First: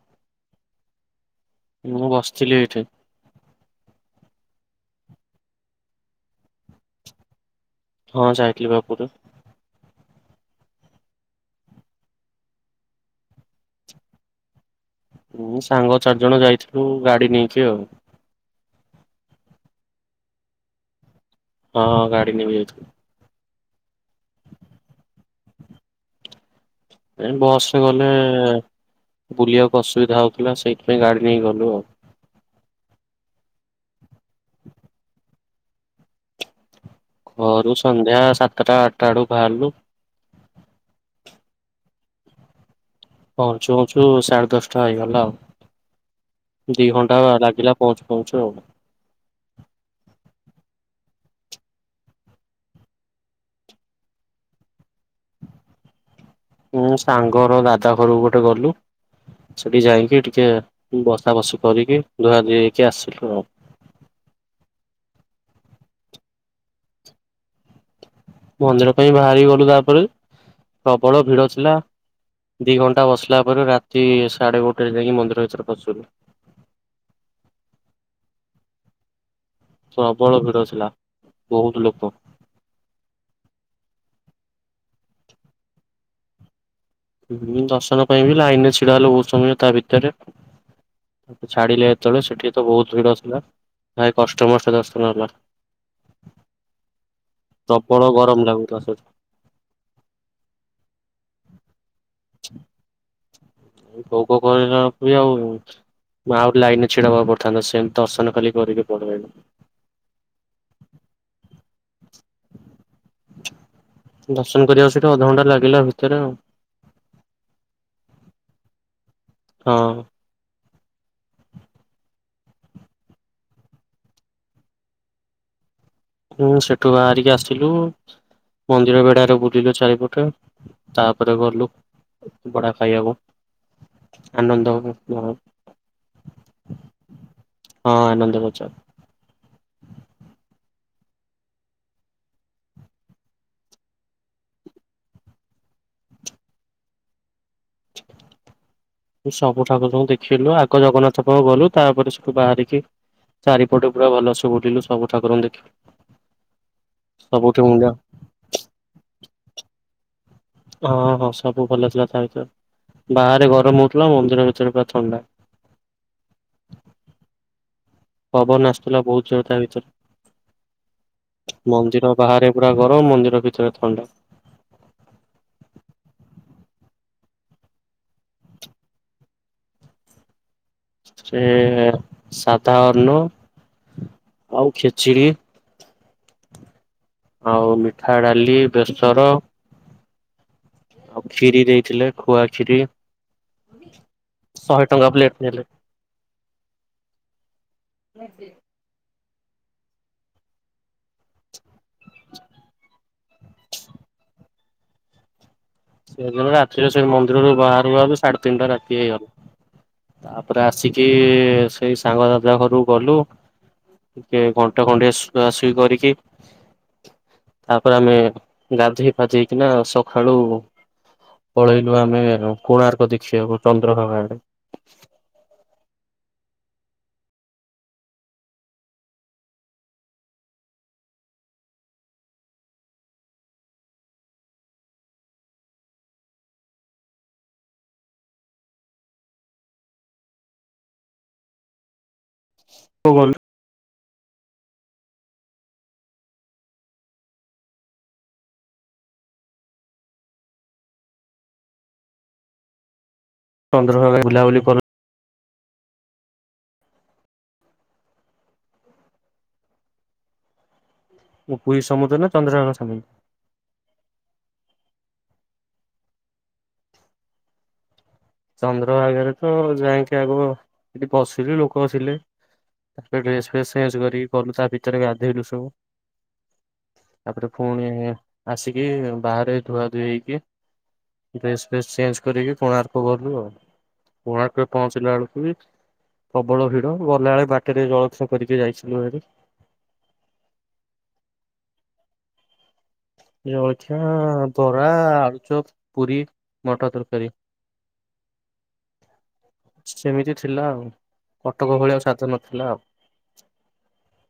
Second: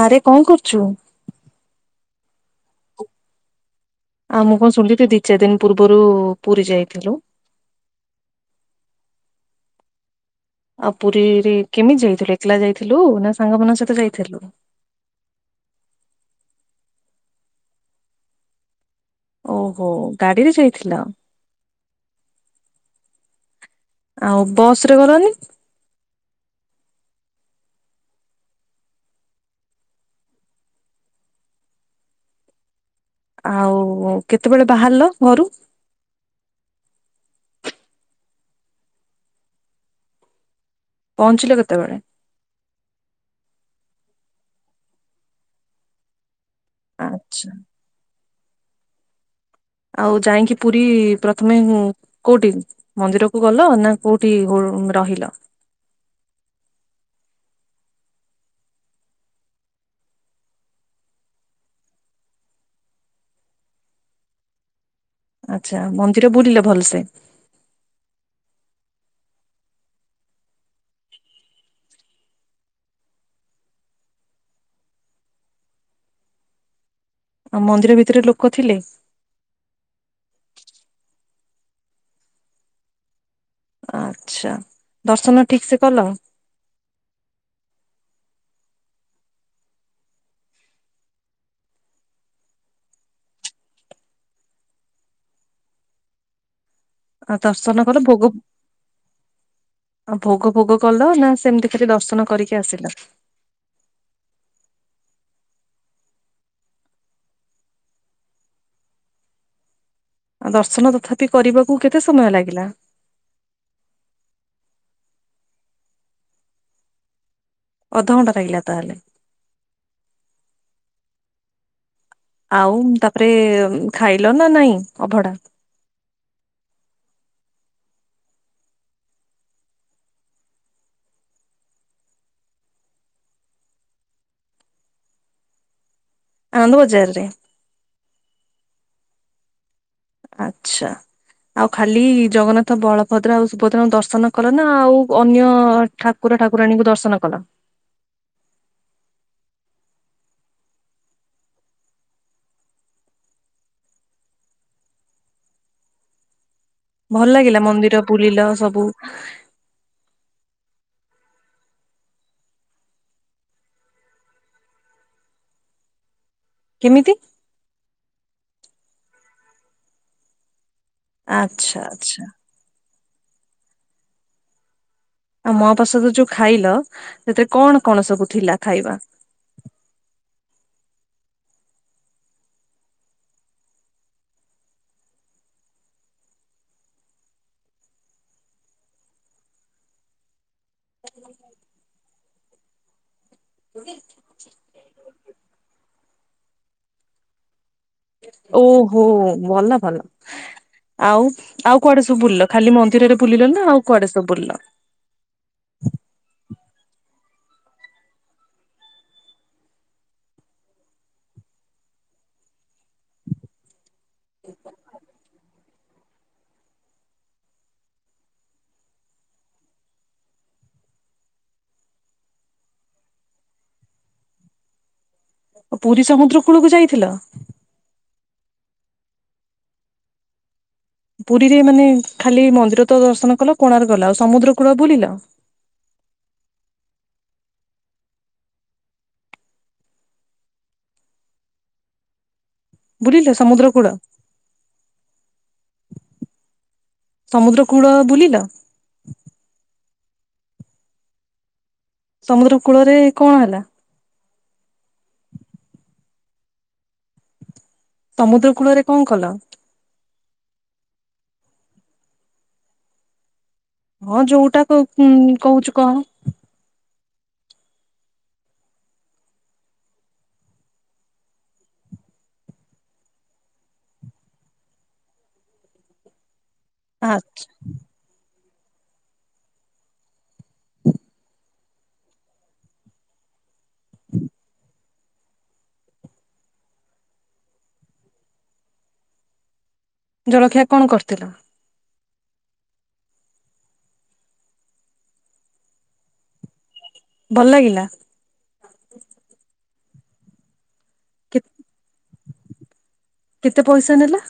ଆରେ କଣ କରୁଚୁ? ମୁଁ ବସିଥିଲି ଏଇଠି। ଆଉ ମୁଁ କଣ ଶୁଣିଲିି ଦି ଚାରି ଦିନ ପୂର୍ବରୁ ପୁରୀ ଯାଇଥିଲୁ। ହଁ ଯାଇଥିଲିବା ପୁରୀ। ଆଉ ପୁରୀ ରି କେମିତି ଯାଇଥିଲୁ ଏକଲା ଯାଇଥିଲୁ ନା ସାଙ୍ଗମାନଙ୍କ ସହିତ ଯାଇଥିଲୁ। ସାଙ୍ଗ ଚାରି ଜଣ ଯାଇଥିଲୁ ଗାଡି ନେଇକି ଆଉ। ଓହୋ ଗାଡିରେ ଯାଇଥିଲ। ହଁଁ, ଗାଡି ନେଇକି ଯାଇଥିଲୁ। ଆଉ ବସ୍ ରେ ଗଲନି। ଏ ବସରେ ଗଲେ ବୁଲିବାକୁ ଅସୁବିଧା ହଉଥିଲା ସେଇଥିପାଇଁ ଗାଡ଼ି ନେଇକି ଗଲୁ ଆଉ। ଆଉ କେତେବେଳେ ବାହାରିଲ ଘରୁ? ଘରୁ ସନ୍ଧ୍ୟା ସାତଟା ଆଠଟା ବେଳୁ ବାହାରିଲୁ। ପହଞ୍ଚିଲ କେତେବେଳେ? ପହଞ୍ଚୁ ପଞ୍ଚୁ ସାଢେ ଦଶଟା ହେଇଗଲା ଆଉ। ଦି ଆ- ଘଣ୍ଟା ଲାଗିଲା। ପହଞ୍ଚ ପହଞ୍ଚୁ ଆଉ। ଆଉ ଯାଇଁକି ପୁରୀ ପ୍ରଥମେ କୋଉଠି? ମନ୍ଦିର କୁ ଗଲ ନା କୋଉଠି ରହିଲ? ମୁଁ ସାଙ୍ଗର ଦାଦା ଘରକୁ ଗୋଟେ ଗଲୁ। ସେଠି ଯାଇକି ଟିକେ ବସା ବସି କରିକି ଧୁଆଧୁଇ ହେଇକି ଆସିଲୁ ଆଉ। ଆଚ୍ଛା, ମନ୍ଦିର ବୁଲିଲ ଭଲସେ? ମନ୍ଦିର ପାଇଁ ବାହାରି ଗଲୁ ତାପରେ, ପ୍ରବଳ ଭିଡ ଥିଲା। ଦିଘଣ୍ଟା ବସିଲା ପରେ ରାତି ସାଢ଼େ ଗୋଟାଏରେ ଯାଇକି ମନ୍ଦିର ଭିତରେ ପସିଲୁ। ଆଉ ମନ୍ଦିର ଭିତରେ ଲୋକ ଥିଲେ। ପ୍ରବଳ ଭିଡ ଥିଲା, ବହୁତ ଲୋକ। ଆଚ୍ଛା, ଦର୍ଶନ ଠିକସେ କଲ? ହୁଁ ଦର୍ଶନ ପାଇଁ ବି ଲାଇନ୍ ରେ ଛିଡା ହେଲୁ ବହୁତ ସମୟ ତା ଭିତରେ। ଛାଡିଲେ ଯେତେବେଳେ ସେଠିତ ବହୁତ ଭିଡ ଥିଲା, ଭାରି କଷ୍ଟେ ମଷ୍ଟେ ଦର୍ଶନ ହେଲା। ଆଉ ଦର୍ଶନ ପ୍ରବଳ କଲ ଭୋଗ ଗରମ ଲାଗୁଥିଲା ସେଠି ଆଉ ଭୋଗ ଫୋଗ କଲ ନା ସେମିତି ଖାଲି ଦର୍ଶନ କରିକି ଆସିଲ। ଭୋଗ [unintelligible] ଆଉ ନା ଆହୁରି ଲାଇନ୍ ରେ ଛିଡାହେବାକୁ ପଡିଥାନ୍ତା ସେମତି ଦର୍ଶନ ଖାଲି କରିକି ପଳିଆଇଲୁ। ଆ ଦର୍ଶନ ତଥାପି କରିବାକୁ କେତେ ସମୟ ଲାଗିଲା? ଦର୍ଶନ କରିବାକୁ ସେଠୁ ଅଧଘଣ୍ଟା ଲାଗିଲା ଭିତରେ ଆଉ। ଅଧଘଣ୍ଟା ଲାଗିଲା ତାହେଲେ। ହଁ। ଆଉ ତାପରେ ଖାଇଲ ନା ନାଇଁ ଅଭଡା। ପୁଣି ସେଠୁ ବାହାରିକି ଆସିଲୁ। ମନ୍ଦିର ବେଢ଼ାରେ ବୁଲିଲୁ ଚାରିପଟେ ତାପରେ ଗଲୁ। ଅଭଡ଼ା ଖାଇବାକୁ ଆନନ୍ଦ ଆନନ୍ଦ ବଜାରରେ। ହଁ ଆନନ୍ଦ ବଜାର। ଆଚ୍ଛା। ଆଉ ଖାଲି ଜଗନ୍ନାଥ ବଳଭଦ୍ର ଆଉ ସୁଭଦ୍ରାଙ୍କୁ ଦର୍ଶନ କଲ ନା ଆଉ ଅନ୍ୟ ଠାକୁର ଠାକୁରାଣୀଙ୍କୁ ଦର୍ଶନ କଲ। ସବୁ ଠାକୁରଙ୍କୁୁ ଦେଖିଲୁ, ଆଗ ଜଗନ୍ନାଥ ପାଖକୁ ଗଲୁ ତାପରେ ସେଠୁ ବାହାରିକି ଚାରିପଟେ ପୁରା ଭଲସେ ବୁଲିଲୁ, ସବୁ ଠାକୁରଙ୍କୁ ଦେଖିଲୁ। ଭଲ ସବୁଠି ଲାଗିଲା ମୁଣ୍ଡ ମନ୍ଦିର ବୁଲିଲ ସବୁ। ହଁ ହଁ, ସବୁ ଭଲ ଥିଲା ତା ଭିତରେ। ବାହାରେ ଗରମ ହଉଥିଲା ମନ୍ଦିର ଭିତରେ ପୁରା ଥଣ୍ଡା। କେମିତି ପବନ ଆସୁଥିଲା ବହୁତ ଜୋର ତା ଭିତରେ ଆଚ୍ଛା ମନ୍ଦିର ଆଚ୍ଛା। ବାହାରେ ପୁରା ଗରମ ମନ୍ଦିର ଭିତରେ ଥଣ୍ଡା ଆଉ ମ ପ୍ରସାଦ ଯୋଉ ଖାଇଲ ସେଥିରେ କଣ କଣ ସବୁ ଥିଲା ଖାଇବା ସେ ସାଧା ଅନ୍ନ ଆଉ ଖେଚିଡ଼ି ଆଉ ମିଠା ଡାଲି ବେସର ଆଉ ଖିରି ଦେଇଥିଲେ ଖୁଆ ଖିରି ହୁ ଶହେ ଟଙ୍କା ପ୍ଲେଟ ହେଲେ ଓହୋ ଭଲ ଭଲ ଆଉ ଆଉ କୁଆଡେ ସବୁ ବୁଲ ଖାଲି ମନ୍ଦିରରେ ବୁଲିଲ ନା ଆଉ କୁଆଡେ ସବୁ ବୁଲ ସେଦିନ ରାତିରେ ସେଇ ମନ୍ଦିରୁ ବାହାରହୁ ସାଢ଼େ ତିନିଟା ରାତି ହେଇଗଲ ତାପରେ ଆସିକି ସେଇ ସାଙ୍ଗ ଦାଜ ଘରକୁ ଗଲୁ ଟିକେ ଘଣ୍ଟା ଖଣ୍ଡିଆ ଶୁଆ ଶୁଇ କରିକି ତାପରେ ଆମେ ଗାଧୋଇ ଫାଧେଇକିନା ସକାଳୁ ପଳେଇଲୁ ଆମେ କୋଣାର୍କ ଦେଖିବାକୁ ଚନ୍ଦ୍ରଭାଗାରେ ପୁରୀ ସମୁଦ୍ର କୂଳକୁ ଯାଇଥିଲ ପୁରୀରେ ମାନେ ଖାଲି ମନ୍ଦିର ତ ଦର୍ଶନ କଲ କୋଣାରେ ଗଲା ଆଉ ସମୁଦ୍ର କୂଳ ବୁଲିଲ ବୁଲିଲେ ଗଲୁ ସମୁଦ୍ର କଡ ସମୁଦ୍ର କୂଳ ବୁଲିଲ ସମୁଦ୍ର କୂଳ ରେ କଣ ହେଲା ଚନ୍ଦ ସମୁଦ୍ର କୂଳରେ କଣ କଲ ଓ ପୁରୀ ସମୁଦ୍ର ନା ଚନ୍ଦ୍ରଗାନ ସମାମ ହଁ ଯୋଉଟା କହୁଛୁ କହ ଚନ୍ଦ୍ରଭାଗରେ ତ ଯାଇକି ଆଗ ଏଠି ବସିଲି ଲୋକ ବସିଲେ ତାପରେ ଡ୍ରେସ ଫସ କଲୁ ତା ଭିତରେ ଗାଧୋଇଲୁ ସବୁ ଆ ତାପରେ ପୁଣି ଆସିକି ବାହାରେ ଧୁଆ ଧୁଇ ହେଇକି ହ ଫସ୍ ଫେସ୍ ଚେଞ୍ଜ କରିକି କୋଣାର୍କ ଗଲୁ ଆଉ କୋଣାର୍କ ପହଞ୍ଚିଲା ବେଳକୁ ବି ପ୍ରବଳ ଭିଡ଼ ଗଲାବେେଳେ ବାଟରେ ଜଳଖ କରିକି ଯାଇଥିଲୁ ଭରି ଜଳଖିଆ କଣ କରିଥିଲା ଜଳଖିଆ ବରା ଆଳୁଚପ ପୁରୀ ମଟର ତରକାର ଭଲ ଲାଗିଲା ସେମିତି ଥିଲା ଆଉ କଟକ ଭଳିଆ ସାଧ ନଥିଲା ଆଉ କେତେ ପଇସା ନେଲା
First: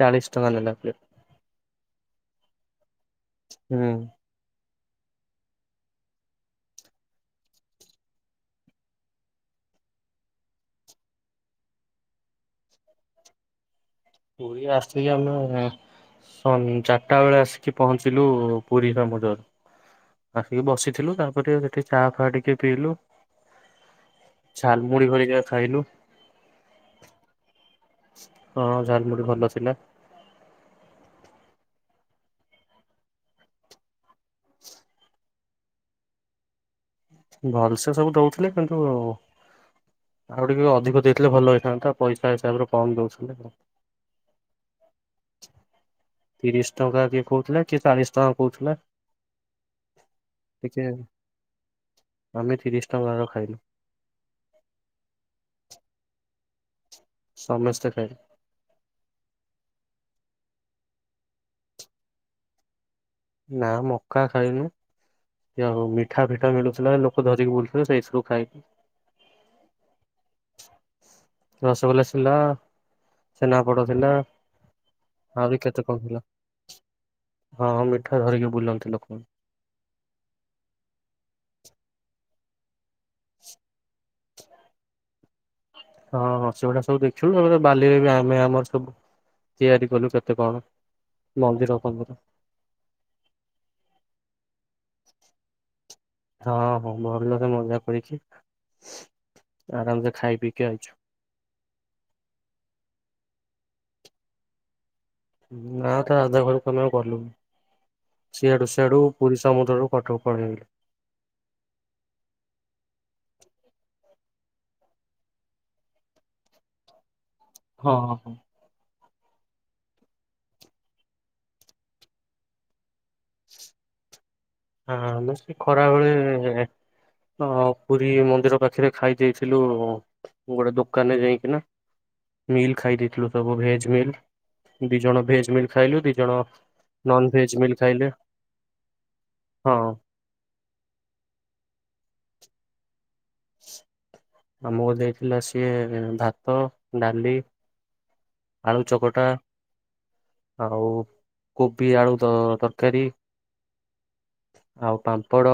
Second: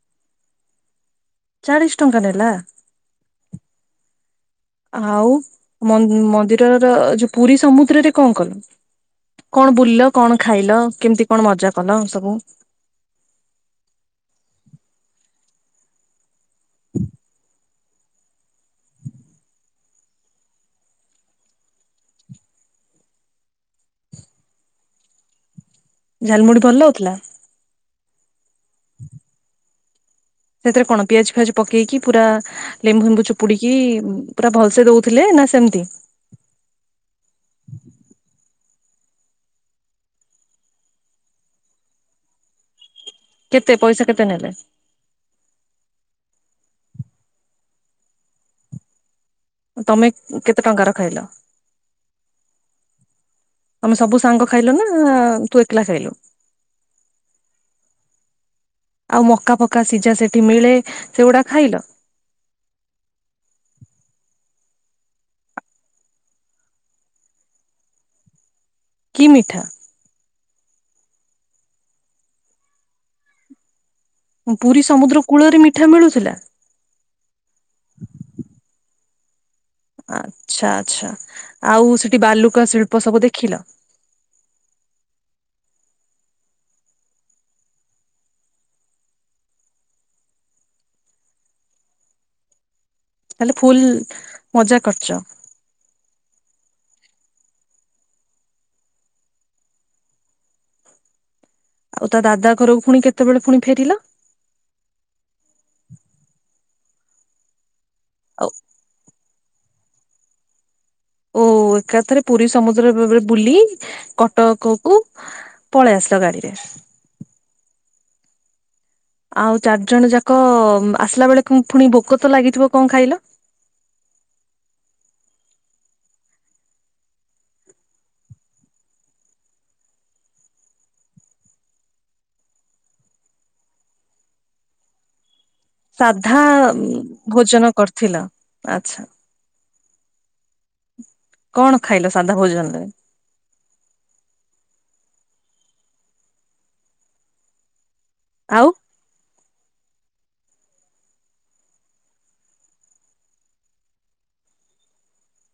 ଚାଳ ଷ୍ଟ ନାନଲା ଚାଳିଶ ଟଙ୍କା ନେଲା ହୁଁ ଆଉ ମନ୍ଦିରର ଯୋଉ ପୁରୀ ସମୁଦ୍ରରେ କଣ କଲ କଣ ବୁଲିଲ କଣ ଖାଇଲ କେମିତି କଣ ମଜା କଲ ସବୁ ପୁରୁରୀ ଆସିକି ଆମେ ଚାରିଟା ବେଳେ ଆସ କିଛି ପହଞ୍ଚିଲୁ ପୁରୀ ସମୁଦର ଆସିକି ବସିଥିଲୁ ତାପରେ ସେଠି ଚା ଫା ଟିକେ ପିଇଲୁ ଝାଲମୁଢ ଭଳିିକା ଖାଇଲୁ ଝାଲମୁଢି ଭଲ ଲାଗଥିଲା? ହଁ, ଝାଲମୁଢ଼ି ଭଲ ଥିଲା। ସେଥିରେ କଣ ପିଆଜ ଫିଆଜ ପକେଇକି ପୁରା ଲେମ୍ବୁ ଫେମ୍ବୁ ଚୁପୁଡିକି ପୁରା ଭଲସେ ଦଉଥିଲେ ନା ସେମତି? ଭଲସେ ସବୁ ଦଉଥିଲେ କିନ୍ତୁ ଆଉ ଟିକେ ଅଧିକ ଦେଇଥିଲେ ଭଲ ହେଇଥାନ୍ତା ପଇସା ହିସାବରେ କମ ଦଉଛନ୍ତି। କେତେ ପଇସା କେତେ ନେଲେ? ତିରିଶ ଟଙ୍କା କିଏ କହୁଥିଲେ କିଏ ଚାଳିଶ ଟଙ୍କା କହୁଥିଲା। ତମେ କେତେ ଟିକେ ଟଙ୍କା ର ଖାଇଲ? ଆମେ ତିରିଶ ଟଙ୍କାର ଖାଇଲୁ। ତମେ ସବୁ ସାଙ୍ଗ ଖାଇଲ ନା ତୁ ଏକଲା ଖାଇଲୁ? ସମସ୍ତେ ଖାଇଲୁ। ଆଉ ମକା ଫକା ସିଝା ସେଠି ମିଳେ ସେଗୁଡା ଖାଇଲ। ନା ମକା ଖାଇନୁ। ଜା ଆଉ ମିଠା ଫିଠା ମିଳୁଥିଲା ଲୋକ ଧରିକି ବୁଲୁଥିଲେ ସେଇ ସବୁ ଖାଇଲୁ। କି ମିଠା? ରସଗୋଲା ଥିଲା ଛେନା ପୋଡ଼ ଥିଲା। ପୁରୀ ସମୁଦ୍ର ଆହୁରି କୂଳରେ କେତେ ମିଠା କଣ ଥିଲା ମିଳୁଥିଲା? ହଁ, ମିଠା ଧରିକି ବୁଲନ୍ତି ଲୋକମା। ଆଚ୍ଛା ଆଛା ଆଉ ସେଠି ବାଲୁକା ଶିଳ୍ପ ସବୁ ଦେଖିଲ? ହଁ ହଁ ସେଗୁଡା ସବୁ ଦେଖିଲୁ ଏ ବାଲିରେ ବି ଆମେ ଆମର ସବୁ। ତିଆରି କଲୁ କେତେ କଣ ମନ୍ଦିର ଫନ୍ଦିର। ତା ହେଲେ ଫୁଲ ମଜା କରିଚ୍। ହଁ ହଁ ଭଲ ଭଲ ରେ ମଜା କରିକି ଆରାମସେ ଖାଇ ପିଇକି ଆଇଛୁ। ଆଉ ତା ଦାଦା ଘରକୁ ପୁଣି କେତେବେଳେ ପୁଣି ଫେରିଲ। ନା ତା ଦାଦା ଘରକୁ ଆଉ ଗଲୁନି ଆଉ ସିଆଡୁ ସିଆ ସେଆଡୁ ପୁରୀ ସମୁଦ୍ରରୁୁ କଟକ ପଳେଇଲୁ। ଓ ହୋ ଏକାଥରେ ପୁରୀ ସମୁଦ୍ର ଭରେ ବୁଲି କଟକ କୁ ପଳେଇ ଆସିଲ ଗାଡିରେ। ହଁ ହଁ। ଆଉ ଚାରିଜଣ ଯାକ ଆସିଲା ବେଳେ ପୁଣି ଭୋକ ତ ଲାଗିଥିବ କଣ ଖାଇଲ? ହଁ ଆମେ ସେ ଖରା ବେଳେ ହ ପୁରୀ ମନ୍ଦିର ପାଖରେ ଖାଇ ଦେଇାଇଥିଲୁ ଗୋଟେ ଦୋକାନରେ ଯାଇକି ନା। ମିଲ୍ ଖାଇ ଦେଇଥିଲୁ ସବୁ ଭେଜ ମିଲ୍ ଦି ଜଣ ଭେଜ ମିଲ୍ ଖାଇଲୁ ଦି ଜଣ ସାଧା ନନ ଭେଜ ଭୋଜନ ମିଲ୍ ଖାଇଲେ କରିଥିଲ ଆଛା। ହଁ। କଣ ଖାଇଲ ସାଧା ଭୋଜନରେ? ଆମକୁ ଦେଇଥିଲା ସିଏ ଭାତ ଡାଲି ଆଉ ଆଳୁ ଚକଟା ଆଉ କୋବି ଆଳୁ ତ ତରକାରୀ ଆଉ ପାମ୍ପଡ଼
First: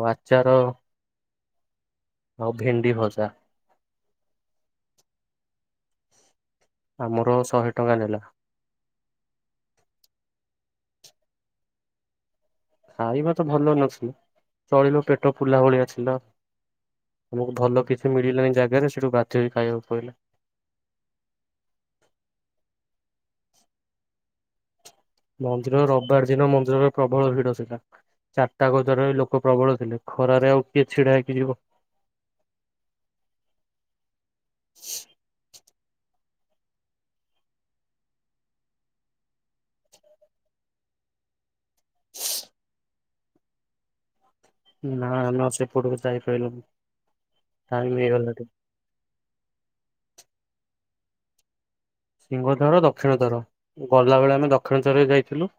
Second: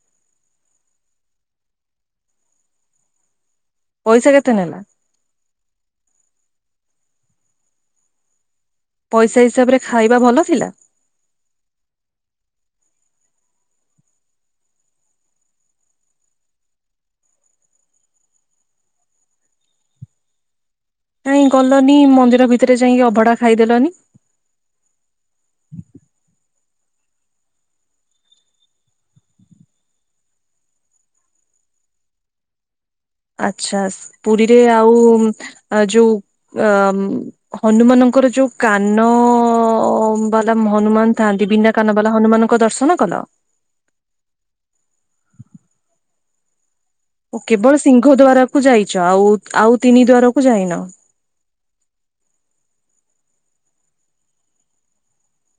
ଆଉ ଆଚାର ଆଉ ଭିଣ୍ଡି ଭଜା। ପଇସା କେତେ ନେଲା? ଆମର ଶହେ ଟଙ୍କା ନେଲା। ପଇସା ହିସାବ ରେ ଖାଇବା ଭଲ ଥିଲା? ଖାଇବ ତ ଭଲ ମାଛ ନା। ଚଳିଲ ପେଟ ଫୁଲା ଭଳିଆ ଛେଲ। ଆମକୁ ଭଲ କିଛି ମିଳିଲାନି ଜାଗାରେ ସେଠୁ ବାଧ ହୋଇ ଖାଇବାକୁ ପଇଲା। କାଇଁ ଗଲନି ମନ୍ଦିର ଭିତରେ ଯାଇଁ ଅଭଢା ଖାଇଦେଲନି? ମନ୍ଦିର ରବିବାର ଦିନ ମନ୍ଦିରରେ ପ୍ରବଳ ଭିଡ ଥିଲା। ଚାରିଟା ଗଜରରେ ଲୋକ ପ୍ରବଳ ଥିଲେ। ଖରାରେ ଆଉ କିଏ ଛିଡା ହେଇକି ଯିବ? ଆଚ୍ଛା। ପୁରୀରେ ଆଉ ଯୋଉ ଅ ହନୁମାନଙ୍କର ଯୋଉ କାନ ଓ ବାଲା ହନୁମାନ ଥାଆନ୍ତି। ବିନା କାନ ବାଲା ହନୁମାନଙ୍କ ଦର୍ଶନ କଲ। ନା ଆମେ ସେପଟକୁ ଯାଇପାଇଲୁନି। ଓ କେବଳ ସିଂହ ଦ୍ୱାରକୁ ଯାଇଚ। ଆଉ ଆଉ ତିନି ଦ୍ଵାରକୁ ଯାଇନ। ସିଂହ ଦ୍ୱାର ଦକ୍ଷିଣ ଦ୍ୱାର ଗଲାବେଳେ ଆମେ ଦକ୍ଷିଣ ଦ୍ୱାରରେ ଯାଇଥିଲୁ।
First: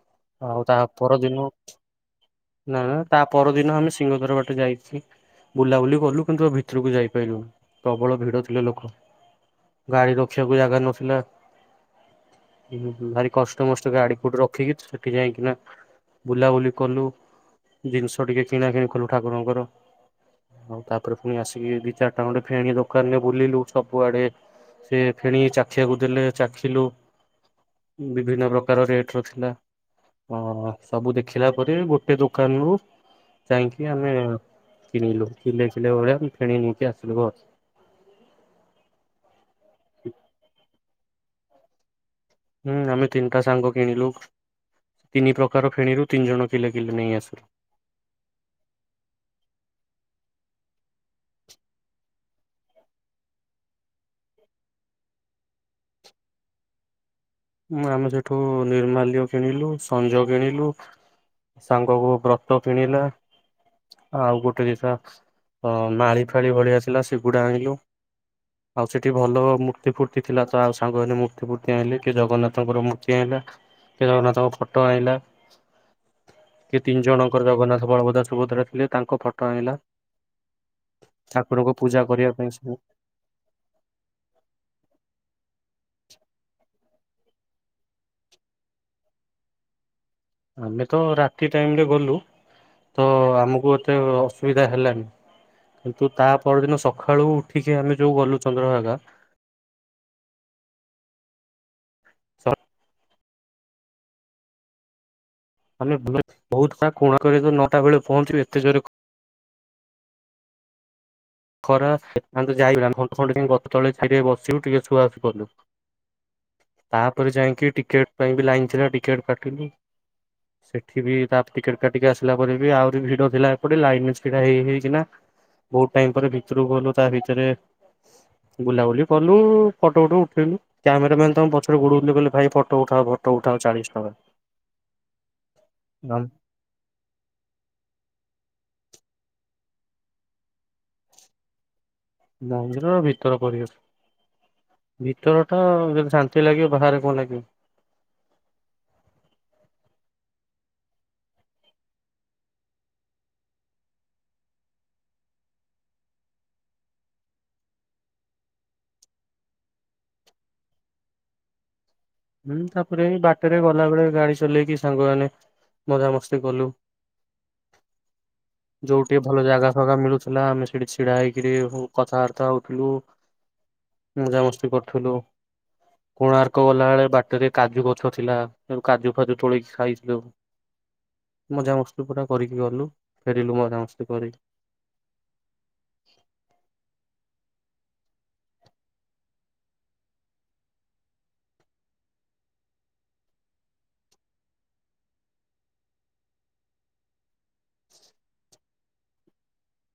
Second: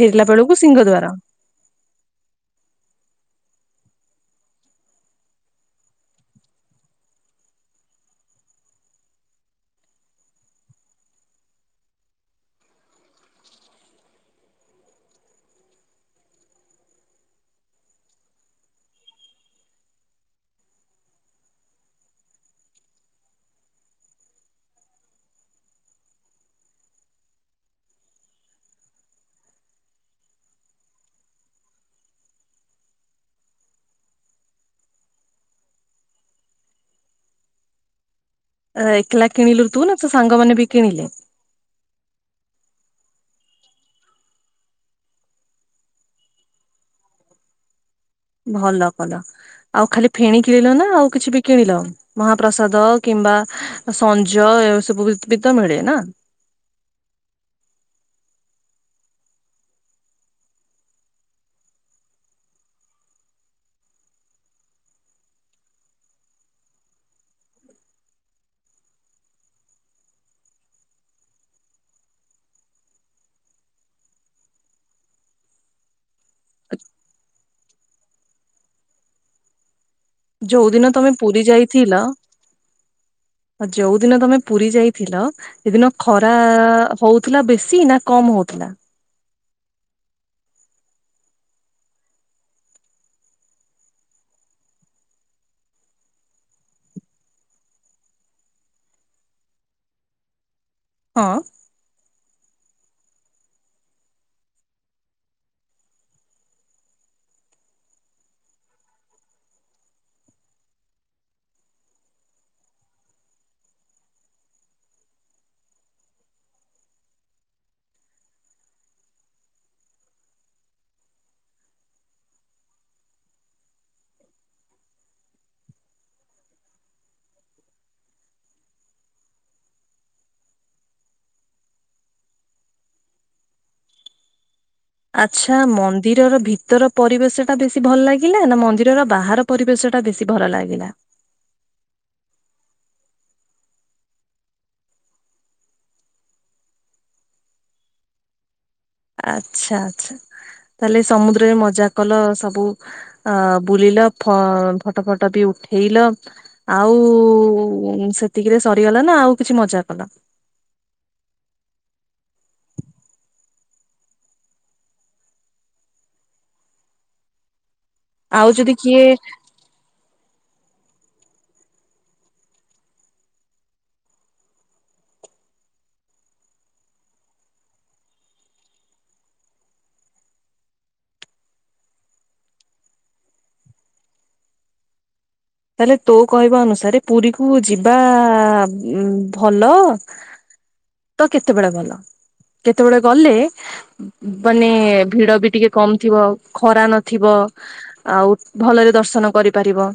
ଫେରିଲା ବେଳକୁ ଆଉ ତା ସିଂହ ଦ୍ୱାର। ପରଦିନ ନା ନା ତା ପରଦିନ ଆମେ ସିଂହ ଦ୍ୱାର ବାଟେ ଯାଇଥିଲି। ବୁଲାବୁଲି କଲୁ କିନ୍ତୁ ତା ଭିତରକୁ ଯାଇପାଇଲୁନୁ, ପ୍ରବଳ ଭିଡ ଥିଲେ ଲୋକ। ଗାଡି ରଖିବାକୁ ଜାଗା ନ ଥିଲା। ଉଁ ହୁଁ। ଭାରି କଷ୍ଟମଷ୍ଟେ ଗାଡି କୋଉଠି ରଖିକି ସେଠି ଯାଇକି ନା ବୁଲାବୁଲି କଲୁ। ଜିନିଷ ଟିକେ କିଣା କିିଣି କଲୁ ଠାକୁରଙ୍କର। ଆଉ ତା ପରେ ପୁଣି ଆସିକି ଦି ଚାରିଟା ଖଣ୍ଡେ ଫେଣି ଦୋକାନରେ ବୁଲିଲୁ। ସବୁଆଡେ ସେ ଫେଣି ଚାଖିଆକୁ ଦେଲେ ଚାଖିଲୁ। ବିଭିନ୍ନ ପ୍ରକାର ରେଟ୍ ର ଥିଲା। ହଁ ସବୁ ଦେଖିଲା ପରେ ଗୋଟେ ଦୋକାନରୁୁ ଯାଇକି ଆମେ କିଣିଲୁ। କିଲେ କିଲେ ଭଳିଆ ଆମେ ଫେଣି ନେଇକି ଆସିଲୁ ଆଉ ଏକେଲା କିଣିଲୁ ତୁ, ନା ତୋ ସାଙ୍ଗମାନେ ବି କିଣିଲେ। ହୁଁ ଆମେ ତିନିଟା ସାଙ୍ଗ କିଣିଲୁ। ତିନି ପ୍ରକାର ଫେଣିରୁ ତିନି ଜଣ କିଲେ କିଲେ ନେଇ ଆସିଲୁ। ଭଲ କଲ। ଆଉ ଖାଲି ଫେଣି କିଣିଲ ନା ଆଉ କିଛି ବି କିଣିଲ? ମହାପ୍ରସାଦ କିମ୍ବା ସଞ୍ଜ ଏ ସବୁ ବି ତ ମିଳେ ନା। ଆମେ ସେଠୁ ନିର୍ମାଲ୍ୟ କିଣିଲୁ, ସଞ୍ଜ କିଣିଲୁ। ସାଙ୍ଗକୁ ବ୍ରତ କିଣିଲା। ଆଉ ଗୋଟେ ଜିନିଷ ଅ ମାଳି ଫାଳି ଭଳିଆ ଥିଲା ସେଗୁଡା ଆଣିଲୁ। ଆଉ ସେଠି ଭଲ ମୂର୍ତ୍ତି ଫୂର୍ତ୍ତି ଥିଲା ତ ଆଉ ସାଙ୍ଗ ମାନେ ମୂର୍ତ୍ତି ଫୁର୍ତ୍ତି ଆଇଁଲେ। କିଏ ଜଗନ୍ନାଥଙ୍କର ମୂର୍ତ୍ତି ଆଇଁଲା? କିଏ ଜଗନ୍ନାଥଙ୍କ ଫଟୋ ଆଇଁଲା? କିଏ ତିନି ଜଣଙ୍କର ଜଗନ୍ନାଥ ବଳଭଦ୍ର ସୁଭଦ୍ରା ଥିଲେ ତାଙ୍କ ଫଟୋ ଆଇଁଲା? ଯୋଉଦିନ ତମେ ପୁରୀ ଯାଇଥିଲ କରିବା ପାଇଁ ସବୁ ଯୋଉ ଦିନ ତମେ ପୁରୀ ଯାଇଥିଲ। ସେଦିନ ଖରା ହଉଥିଲା ବେଶି ନା କମ୍ ହଉଥିଲା। ଆମେ ତ ରାତି ଟାଇମରେ ଗଲୁ ତ ଆମକୁ ଏତେ ଅସୁବିଧା ହେଲନି। କିନ୍ତୁ ତା ପରଦିନ ସକାଳୁ ଉଠିକି ଆମେ ଯୋଉ ଗଲୁ ଚନ୍ଦ୍ରଭାଗା। ହଁ। [unintelligible] ଆମେ ବହୁ ବହୁତ କୋଣାର୍କରେ ସେଦିନ ନଅଟା ବେଳେ ପହଞ୍ଚିଲୁ ଏତେ ଜୋରେ ଖରା ନ ହେଲେ ଯାଇଥିଲେ ଘ ଖଣ୍ଡେ ଗଛ ତଳେ ଛାଇରେ ଟିକେ ବସିବୁ ଟିକେ ଶୁଆଶୁଇ କଲୁ ତା ପରେ ଯାଇକି ଟିକେଟ ପାଇଁ ବି ଲାଇନ୍ ଥିଲା ଟିକେଟ କାଟିଲୁ। ଏଠି ବି ତା ଟିକେଟ କାଟିକି ଆସିଲା ପରେ ବି ଆହୁରି ଭିଡ ଥିଲା ଏପଟେ ଲାଇନ୍ ଛିଡା ହେଇ ହେଇକିନା ବହୁତ ଟାଇମ ପରେ ଭିତୁରକୁ ଗଲୁ ତା ଭିତେରେ ବୁଲାବୁଲି କଲୁ ଫଟୋ ଫଟ ଉଠେଇଲୁ। କ୍ୟାମେରା ମ୍ୟାନ୍‌ ତ ପଛରେ ଗୋଡ଼ଉ ଥିଲେ କହିଲେ ଭାଇ ଫଟୋ ଉଠା ଫଟୋ ଉଠାଅ ଚାଳିଶ ଟଙ୍କା। ଆଚ୍ଛା ମନ୍ଦିରର ଭିତ୍ ତର ପରିବେଶଟା ବେଶୀ ଭଲ ଲାଗିଲା ନା ମନ୍ଦିରର ବାହାର ପରିବେଶଟା ବେଶୀ ଭର ଲାଗିଲା? ନା ମନ୍ଦିମରର ଭିତର ପରିବେଶ। ଭିତରଟା ଯଦି ଶାନ୍ତି ଲାଗିବ ବାହାରେ କଁ ଲାଗିବ? ଆଚ୍ଛା ଆଚ୍ଛା ତାଲେ ସମୁଦ୍ରରେ ମଜା କଲ ସବୁ? ଆ ବୁଲିଲ ଫ ଫଟ ଫଟ ବି ଉଠେଇଲ ଆଉ ସେତିକିରେ ସରିଗଲା ନା ଆଉ କିଛି ମଜା କଲା? ହୁଁ ତାପରେ ବାଟରେ ଗଲା ବେଳେ ଗାଡି ଚଲେଇକି ସାଙ୍ଗମାନେ ମଜାମସ୍ତି କଲୁ। ଆଉ ଯଦି କିଏ ଯୋଉଟ୍ ଟିକେ ଭଲ ଜାଗା ଫାଗା ମିଳୁଥିଲା ଆମେ ସେଡି ଛିଡା ହେଇକିରି କଥାବାର୍ତ୍ତା ହଉଥିଲୁ। ମଜାମସ୍ତି କର୍ ଥିଲୁ କୋଣାର୍କ ଗଲାଏଳେ ବାଟେରେ କାଜୁ ଗଛ ଥିଲା ତେଣୁ କାଜୁ ଫାଜୁ ତୋଳେଇ ଖାଇଥିଲୁ। ମଜାମସ୍ତି ପୁରା କରିକି ଗଲୁ ଫେରିଲୁ ମଜାମସ୍ତି କରିକି ତାଲେ ତୋ କହିବା ଅନୁସାରେ ପୁରୀ କୁ ଯିବା ଉଁ ଭଲ? ତ କେତେବେଳେ ଗଲ କେତେବେଳେ ଗଲେ ବାନେ ଭିଡ ବି ଟିଗେ କମ ଥିବ ଖରା ନଥିବ ଆଉ ଭଲେରେ ଦର୍ଶନ କରିପାରିବ।